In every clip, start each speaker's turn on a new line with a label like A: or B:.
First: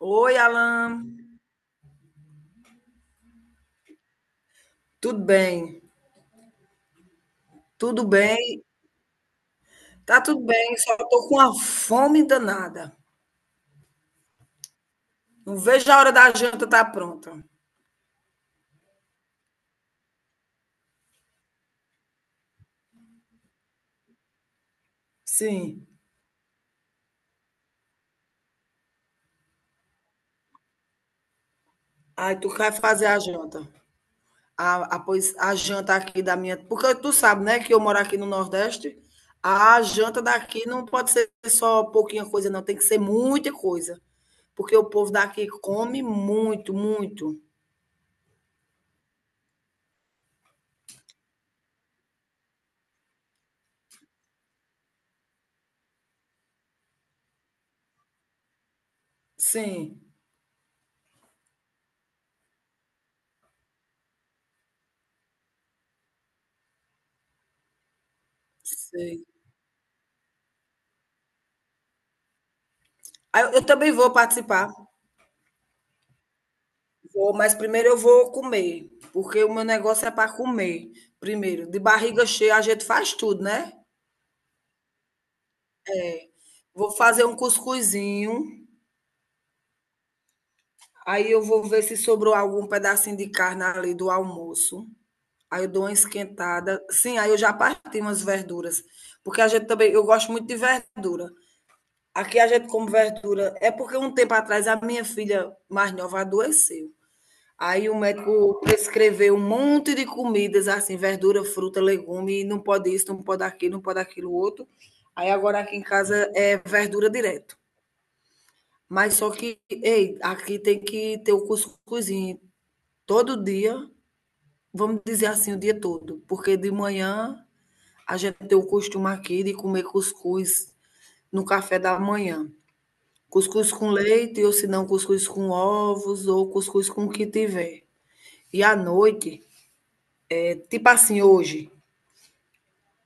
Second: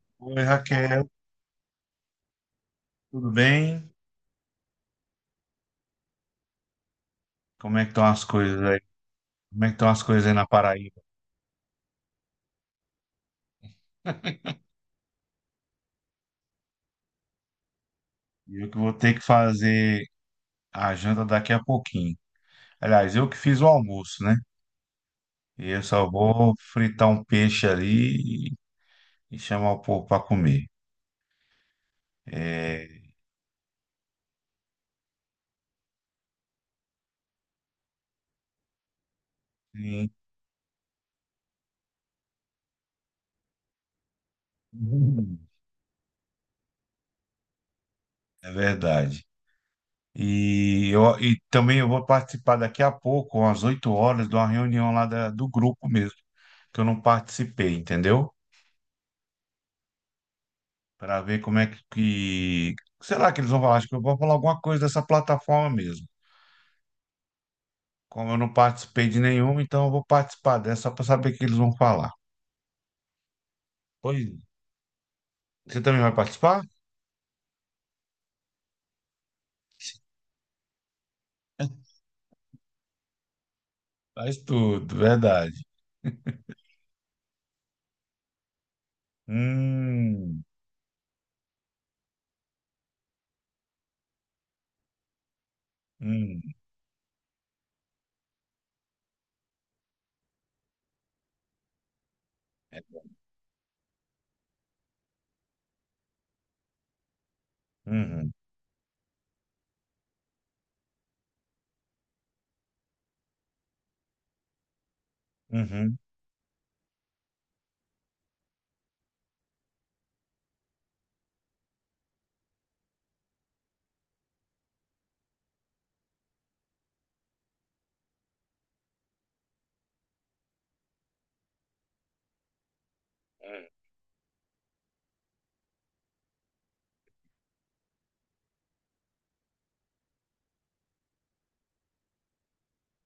A: Oi,
B: Oi,
A: Alan.
B: Raquel, tudo bem?
A: Tudo bem?
B: Como é que estão
A: Tudo
B: as
A: bem?
B: coisas aí? Como é que estão as
A: Tá
B: coisas aí
A: tudo
B: na
A: bem, só
B: Paraíba?
A: tô com uma fome danada. Não vejo a hora da janta estar pronta.
B: E eu que vou ter que fazer a janta daqui a pouquinho. Aliás, eu que fiz o almoço, né? E eu
A: Sim.
B: só vou fritar um peixe ali e chamar o povo para comer.
A: Aí tu quer
B: É,
A: fazer a janta. Pois, a janta aqui da minha. Porque tu sabe, né, que eu moro aqui no Nordeste. A
B: sim.
A: janta daqui não pode ser só pouquinha coisa, não. Tem que ser muita coisa. Porque o povo daqui come muito, muito.
B: É verdade. E também eu vou participar daqui a pouco, às 8 horas, de uma reunião lá do grupo mesmo, que eu não participei, entendeu?
A: Sim,
B: Para ver como é que- Será que eles vão falar? Acho que eu vou falar alguma coisa dessa plataforma mesmo. Como eu não participei de
A: sei.
B: nenhuma, então eu vou participar dessa só para saber o que eles vão falar.
A: Aí eu também vou
B: Pois,
A: participar.
B: você também vai participar?
A: Vou, mas primeiro eu vou comer, porque o meu negócio é para comer. Primeiro, de barriga cheia a gente faz tudo, né?
B: Faz tudo, verdade.
A: Vou fazer um cuscuzinho,
B: Hum,
A: aí eu vou ver se sobrou algum pedacinho de carne ali do almoço. Aí eu dou uma
B: hum,
A: esquentada. Sim, aí eu já parti umas verduras, porque a gente também, eu gosto muito de verdura. Aqui a gente
B: é,
A: come verdura. É porque um tempo atrás a minha filha mais nova adoeceu. Aí o
B: uhum,
A: médico prescreveu um monte de comidas, assim, verdura, fruta, legume, não pode isso, não pode aquilo, não pode aquilo outro. Aí agora aqui em
B: uhum,
A: casa é verdura direto. Mas só que, ei, aqui tem que ter o cuscuzinho todo dia, vamos dizer assim, o dia todo. Porque de manhã a gente tem o costume aqui de comer cuscuz no café da manhã. Cuscuz com leite, ou se não, cuscuz com ovos, ou cuscuz com o que tiver. E à noite, tipo assim, hoje,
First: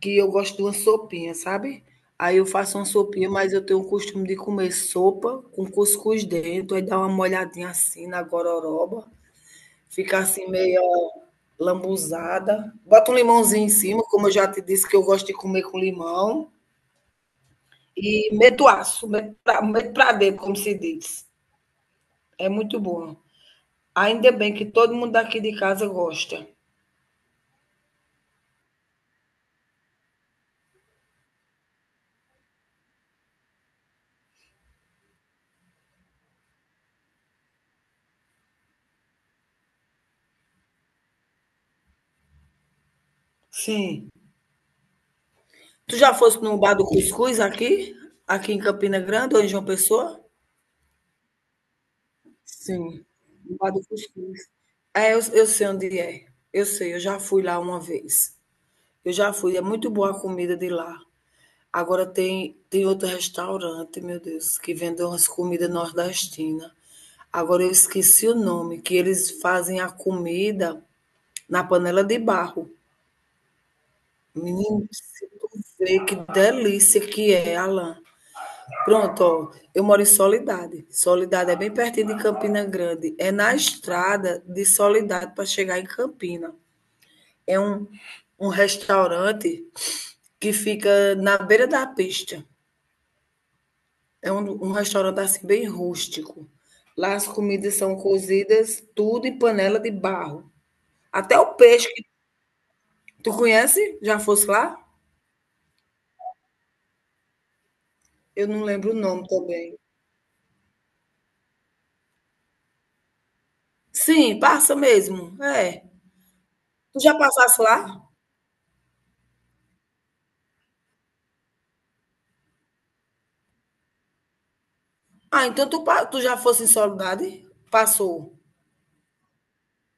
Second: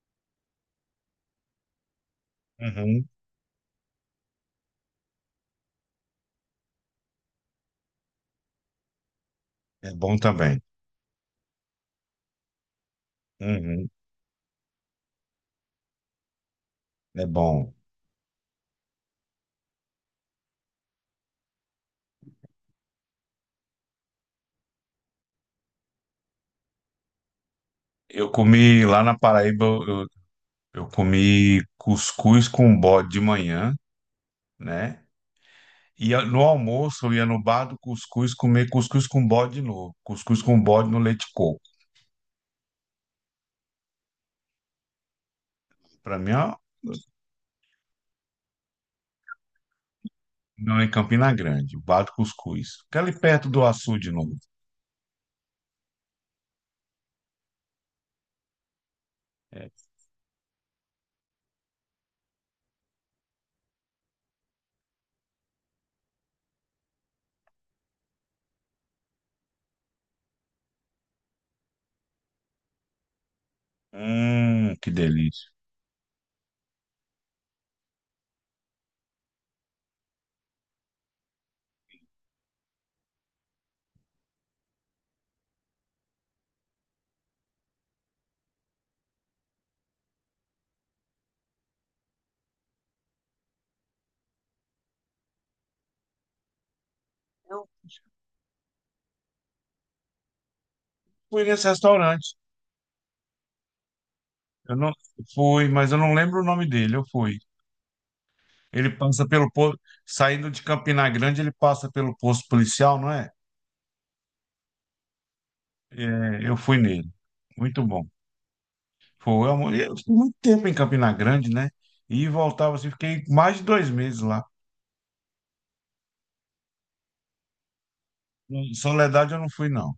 A: que eu gosto de uma sopinha, sabe? Aí eu faço uma
B: uhum.
A: sopinha, mas eu tenho o costume de comer sopa com cuscuz dentro, aí dá uma molhadinha assim na gororoba,
B: É bom
A: fica assim
B: também.
A: meio lambuzada. Bota um limãozinho em
B: Uhum,
A: cima, como eu já te disse que eu gosto de comer com limão,
B: é bom.
A: e meto aço, meto pra dentro, como se diz. É muito bom. Ainda bem que todo mundo daqui de casa gosta.
B: Eu comi lá na Paraíba, eu comi cuscuz com bode de manhã, né? Ia no almoço, eu ia no bar do cuscuz comer cuscuz com bode novo. Cuscuz com bode no leite de coco.
A: Sim. Tu já
B: Para mim,
A: foste
B: ó,
A: no bar do cuscuz aqui? Aqui em Campina Grande ou em João Pessoa?
B: não em Campina Grande, o bar do cuscuz. Fica
A: Sim,
B: ali perto do
A: Bar do
B: açude novo.
A: Cuscuz. Eu sei onde é. Eu sei, eu já fui lá uma vez. Eu já fui, é
B: É.
A: muito boa a comida de lá. Agora tem outro restaurante, meu Deus, que vende umas comidas nordestinas. Agora eu esqueci o nome, que eles fazem a comida na panela de barro. Menino,
B: Que
A: se
B: delícia.
A: tu vê que delícia que é, Alan. Pronto, ó, eu moro em Soledade. Soledade é bem pertinho de Campina Grande. É na estrada de Soledade para chegar em Campina. É um restaurante que fica na beira da pista. É um restaurante assim bem rústico. Lá as
B: Eu
A: comidas são cozidas tudo em panela de barro. Até
B: fui
A: o
B: nesse
A: peixe que
B: restaurante.
A: tu conhece, já fosse
B: Eu
A: lá?
B: não fui, mas eu não lembro o nome dele. Eu fui.
A: Eu não
B: Ele
A: lembro o
B: passa
A: nome
B: pelo
A: também.
B: posto, saindo de Campina Grande, ele passa pelo posto policial, não é?
A: Sim, passa mesmo. É.
B: É, eu fui
A: Tu
B: nele.
A: já passasse
B: Muito
A: lá?
B: bom. Foi, amor. Eu fiquei muito tempo em Campina Grande, né? E voltava assim, fiquei mais de 2 meses lá.
A: Ah, então tu, tu já fosse em Soledade? Passou.
B: Em Soledade eu não fui, não.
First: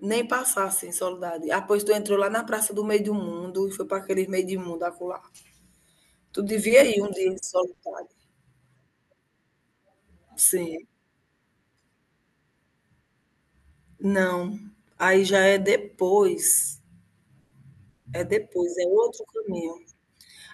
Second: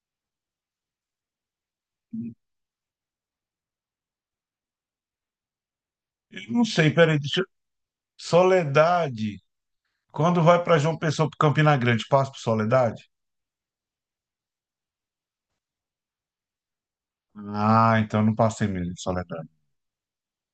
A: Nem passasse em Soledade. Ah, pois tu entrou lá na Praça do Meio do Mundo e foi para aquele meio do mundo acolá.
B: Eu
A: Tu
B: não
A: devia
B: sei,
A: ir um
B: peraí,
A: dia em
B: deixa eu...
A: Soledade.
B: Soledade. Quando vai para
A: Sim.
B: João Pessoa, para Campina Grande, passa por Soledade?
A: Não. Aí já é depois.
B: Ah, então
A: É
B: não passei
A: depois, é
B: mesmo em
A: outro
B: Soledade.
A: caminho.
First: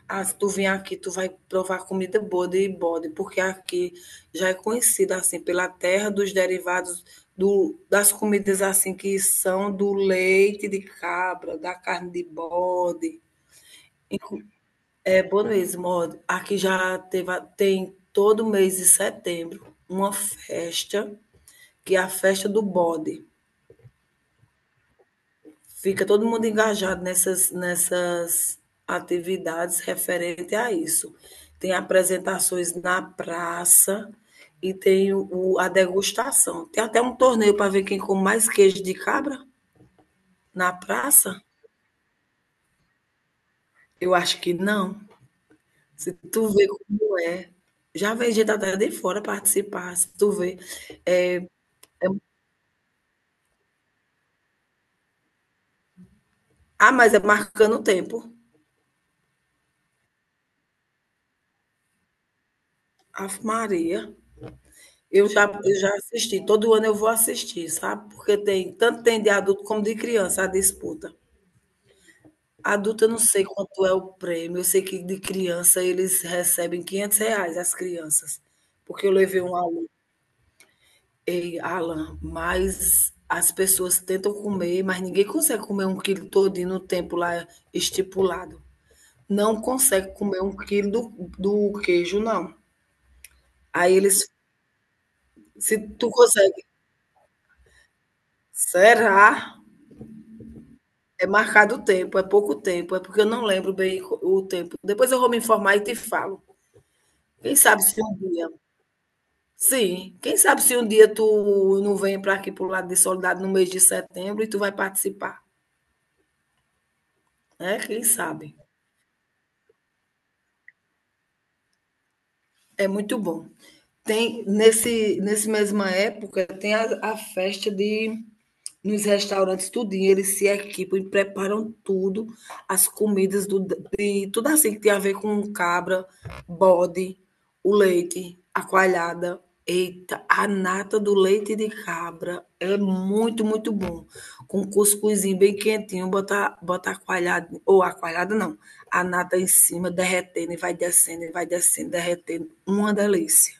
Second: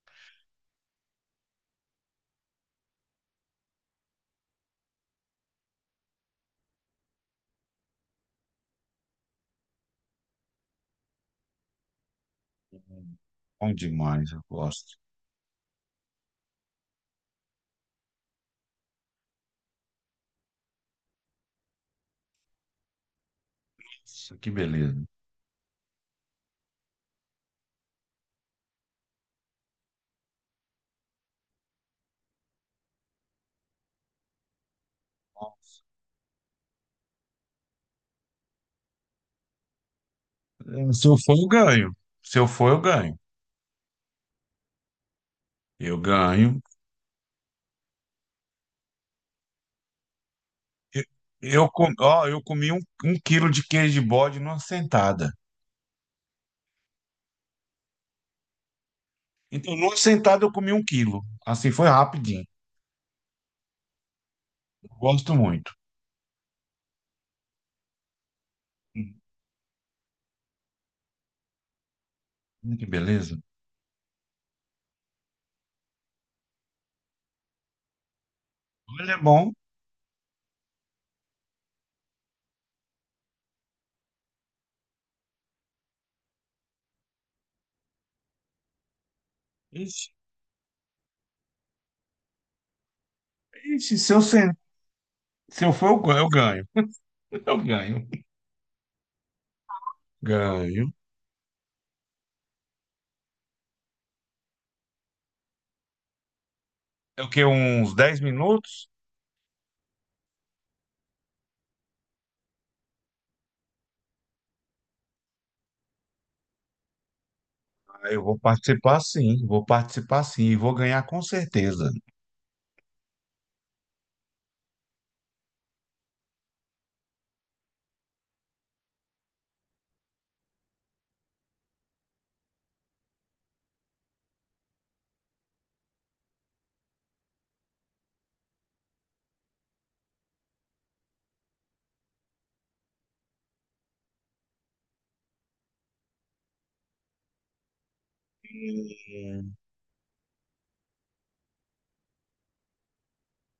A: Ah, se tu vier aqui, tu vai provar comida boa de bode, porque aqui já é conhecida assim pela terra dos derivados do, das comidas assim que são do leite de cabra, da carne de bode.
B: Bom demais, eu
A: Inclu-
B: gosto.
A: É Bonoês, modo. Aqui já teve, tem todo mês de setembro uma festa, que é a festa do bode.
B: Nossa, que beleza.
A: Fica todo mundo engajado nessas atividades referente a isso. Tem apresentações na praça e tem a degustação. Tem até um torneio para ver quem come mais queijo de cabra na
B: É, se eu for,
A: praça.
B: eu ganho. Se eu for, eu ganho.
A: Eu acho que não.
B: Eu
A: Se tu
B: ganho.
A: vê como é. Já vem gente até de fora participar, se tu vê.
B: Eu, ó, eu comi um quilo de queijo de bode numa sentada.
A: Ah, mas é marcando o tempo.
B: Então, numa sentada, eu comi 1 quilo. Assim, foi rapidinho.
A: Ave Maria.
B: Eu
A: Eu
B: gosto
A: já,
B: muito.
A: eu já assisti. Todo ano eu vou assistir, sabe? Porque tem tanto tem de adulto como de criança a disputa.
B: Que
A: Adulto, eu não
B: beleza.
A: sei quanto é o prêmio. Eu sei que de criança eles recebem R$ 500, as crianças. Porque
B: Olha,
A: eu
B: é
A: levei
B: bom.
A: um aluno. Ei, Alan, mas as pessoas tentam comer, mas ninguém consegue comer um quilo todinho no tempo lá estipulado. Não
B: Ixi,
A: consegue comer um quilo do queijo, não. Aí
B: ixi,
A: eles
B: se eu
A: Se
B: for,
A: tu
B: eu
A: consegue.
B: ganho. Eu ganho. Eu ganho.
A: Será?
B: Ganho.
A: É marcado o tempo, é pouco tempo, é porque eu não lembro bem o tempo. Depois eu vou me informar e te falo.
B: É o quê?
A: Quem sabe
B: Uns
A: se um
B: 10
A: dia.
B: minutos?
A: Sim, quem sabe se um dia tu não vem para aqui para o lado de Solidariedade no mês de setembro e tu vai participar, né? Quem
B: Ah, eu vou
A: sabe?
B: participar, sim. Vou participar, sim. E vou ganhar com certeza.
A: É muito bom. Tem nesse mesma época tem a festa de nos restaurantes tudinho, eles se equipam e preparam tudo, as comidas do de tudo assim que tem a ver com cabra, bode, o leite, a coalhada. Eita, a nata do leite de cabra é muito, muito bom. Com cuscuzinho bem quentinho, botar a coalhada, ou a coalhada não, a nata em
B: Hum,
A: cima, derretendo e vai descendo, derretendo. Uma delícia,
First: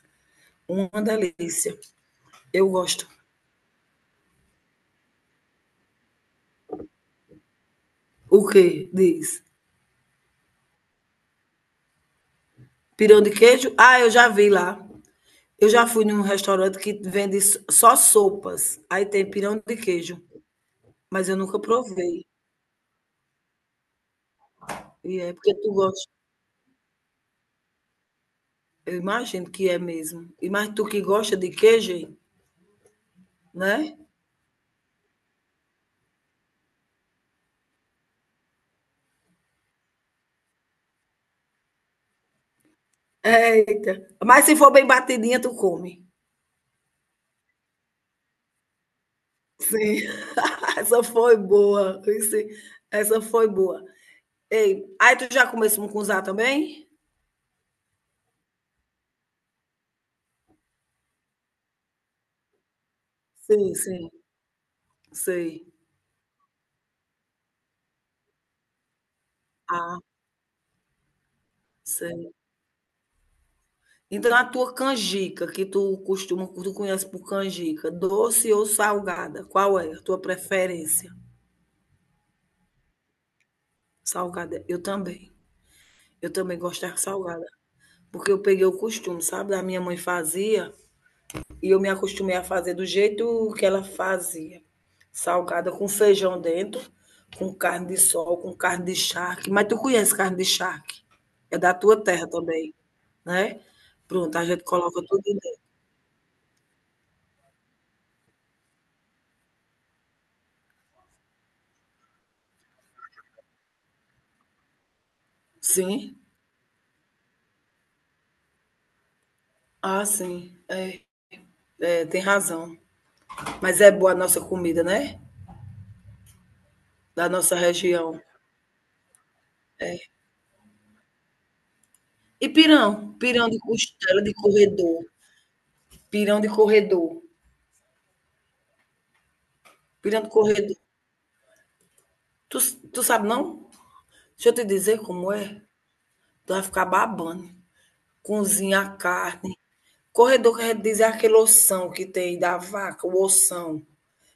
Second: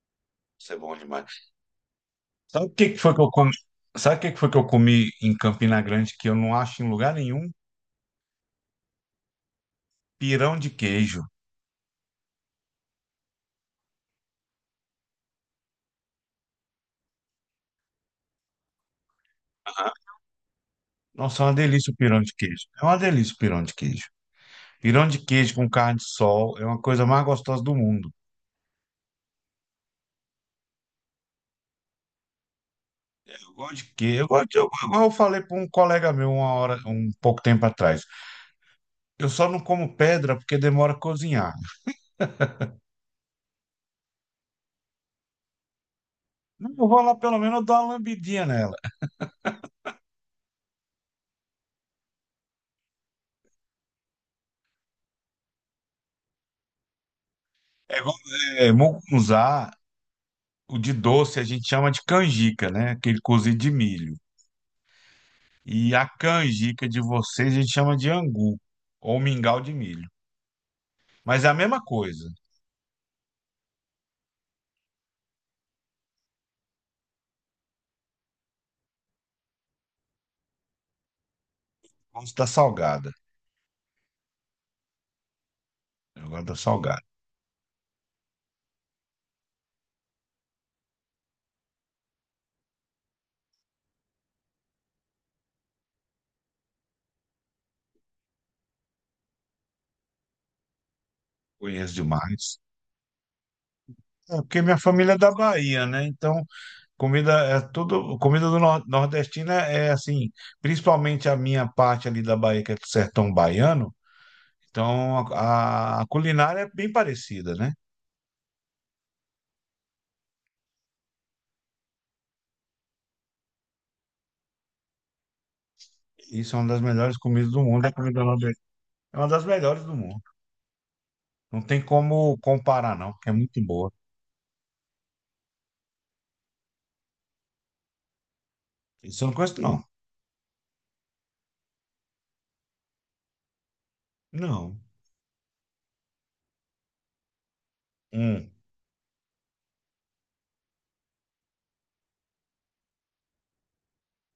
B: Isso é bom
A: uma
B: demais.
A: delícia.
B: Sabe
A: Eu
B: o que que
A: gosto.
B: foi que eu comi? Sabe o que que foi que eu comi em Campina Grande que eu não acho em lugar nenhum?
A: O que diz?
B: Pirão de queijo.
A: Pirão de queijo? Ah, eu já vi lá. Eu já fui num restaurante que vende só sopas. Aí tem pirão de
B: Aham.
A: queijo, mas eu
B: Nossa, é uma
A: nunca
B: delícia o pirão
A: provei.
B: de queijo. É uma delícia o pirão de queijo. Pirão de
A: E é
B: queijo
A: porque
B: com
A: tu
B: carne de
A: gosta.
B: sol é uma coisa mais gostosa do mundo.
A: Eu imagino que é mesmo. E mais tu que gosta de queijo, hein?
B: Eu gosto de
A: Né?
B: queijo. Eu gosto igual eu falei para um colega meu uma hora, um pouco tempo atrás. Eu só não como pedra porque demora a cozinhar.
A: Eita. Mas se for bem batidinha, tu come.
B: Não, eu vou lá pelo menos eu dou uma lambidinha nela.
A: Sim. Essa foi boa. Essa foi boa. Ei, aí tu já começou a mucunzá também?
B: É igual, é mucunzá, o de doce a gente chama de canjica, né? Aquele cozido de
A: Sim, sim.
B: milho.
A: Sei.
B: E a canjica de vocês a gente chama de angu ou mingau de
A: Ah,
B: milho. Mas é a mesma coisa.
A: sei. Então a tua canjica, que tu costuma, tu conhece por canjica, doce ou salgada? Qual é a tua preferência?
B: Gosto da salgada.
A: Salgada. Eu também.
B: Eu
A: Eu
B: gosto da
A: também gosto da
B: salgada.
A: salgada. Porque eu peguei o costume, sabe? A minha mãe fazia e eu me acostumei a fazer do jeito que ela fazia. Salgada com feijão dentro, com carne de sol, com carne de charque. Mas tu conhece carne de charque? É da
B: Conheço
A: tua terra
B: demais.
A: também, né? Pronto,
B: É
A: a
B: porque
A: gente
B: minha
A: coloca
B: família é
A: tudo
B: da
A: dentro.
B: Bahia, né? Então, comida é tudo. Comida do nordestino é assim, principalmente a minha parte ali da Bahia, que é do sertão baiano. Então, a
A: Sim?
B: culinária é bem parecida, né?
A: Ah, sim. É, tem razão. Mas é boa a nossa comida, né?
B: Isso é uma das melhores
A: Da
B: comidas
A: nossa
B: do mundo. A
A: região.
B: comida nordestina é uma das melhores do
A: É.
B: mundo. Não tem como
A: E
B: comparar, não,
A: pirão?
B: porque é
A: Pirão de
B: muito boa.
A: costela de corredor. Pirão de corredor.
B: Isso eu não conheço, não.
A: Pirão de corredor. Tu, tu sabe não? Deixa eu te
B: Não.
A: dizer como é. Tu vai ficar babando.
B: um,
A: Cozinha a carne. Corredor quer dizer aquele ossão que tem da vaca, o ossão,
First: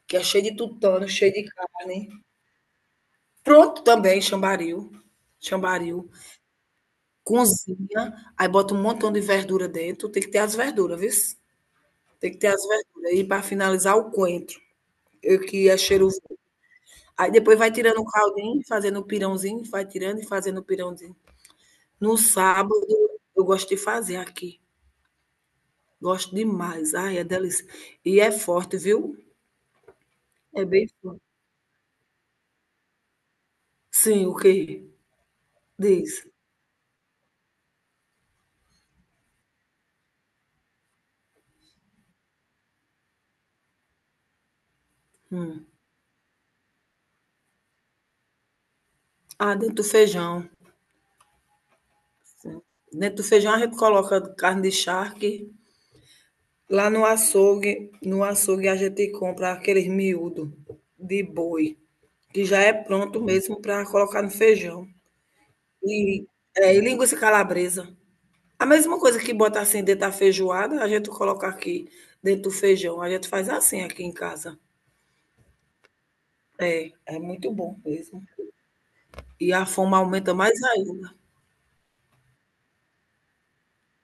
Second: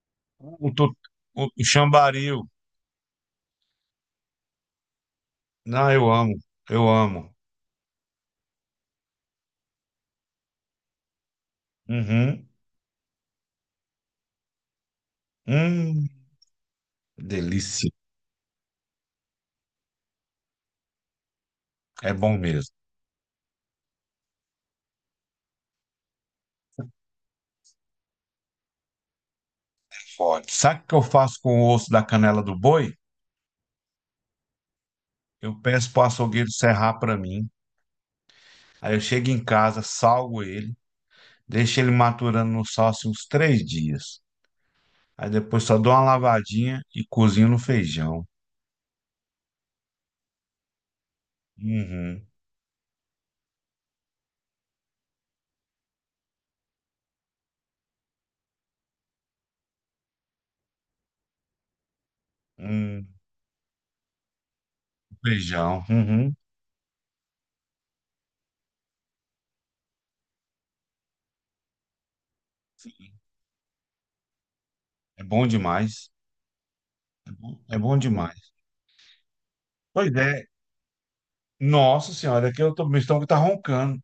A: que é cheio de
B: O, tu-
A: tutano, cheio de
B: o
A: carne.
B: chambaril.
A: Pronto também, chambaril.
B: Não,
A: Chambaril.
B: eu amo. Eu amo.
A: Cozinha, aí bota um montão de verdura dentro. Tem que ter as verduras, viu? Tem que
B: Uhum.
A: ter as verduras. E para finalizar, o coentro, que é
B: Hum,
A: cheiroso. Aí depois vai
B: delícia.
A: tirando o caldinho, fazendo o pirãozinho, vai tirando e fazendo o pirãozinho.
B: É
A: No
B: bom mesmo.
A: sábado, eu gosto de fazer aqui. Gosto demais. Ai, é delícia. E é forte, viu?
B: Pode.
A: É
B: Sabe o
A: bem
B: que eu
A: forte.
B: faço com o osso da canela do boi?
A: Sim, o quê?
B: Eu peço pro
A: Diz.
B: açougueiro serrar para mim. Aí eu chego em casa, salgo ele, deixo ele maturando no sal assim, uns 3 dias. Aí depois só dou uma lavadinha e cozinho no feijão.
A: Ah, dentro do feijão.
B: Uhum.
A: Sim. Dentro do feijão a gente coloca carne de charque. Lá no açougue, no açougue a gente compra aqueles miúdo de boi, que já é
B: Hum,
A: pronto mesmo para colocar no feijão.
B: feijão.
A: E,
B: Uhum.
A: e linguiça calabresa. A mesma coisa que bota assim dentro da feijoada, a gente coloca aqui dentro do feijão. A gente faz assim aqui em casa.
B: É bom demais.
A: É muito bom
B: É bom
A: mesmo.
B: demais.
A: E a fome
B: Pois
A: aumenta
B: é,
A: mais ainda.
B: nossa senhora, aqui eu tô, meu estômago tá roncando.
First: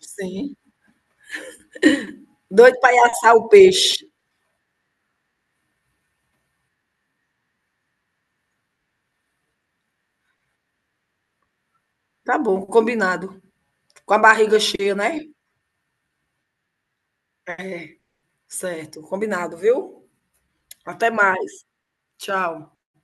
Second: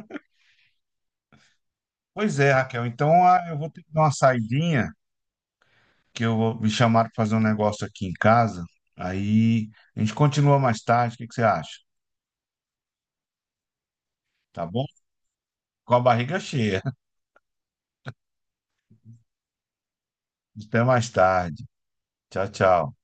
A: Sim.
B: Pois é,
A: Doido
B: Raquel,
A: para
B: então
A: assar
B: ah,
A: o
B: eu vou ter que dar
A: peixe.
B: uma saidinha, que eu vou me chamar para fazer um negócio aqui em casa. Aí a gente continua mais tarde, o que que você acha?
A: Tá bom, combinado. Com a barriga
B: Tá bom?
A: cheia, né?
B: Com a barriga cheia.
A: É, certo. Combinado, viu?
B: Até mais
A: Até
B: tarde.
A: mais.
B: Tchau,
A: Tchau.
B: tchau.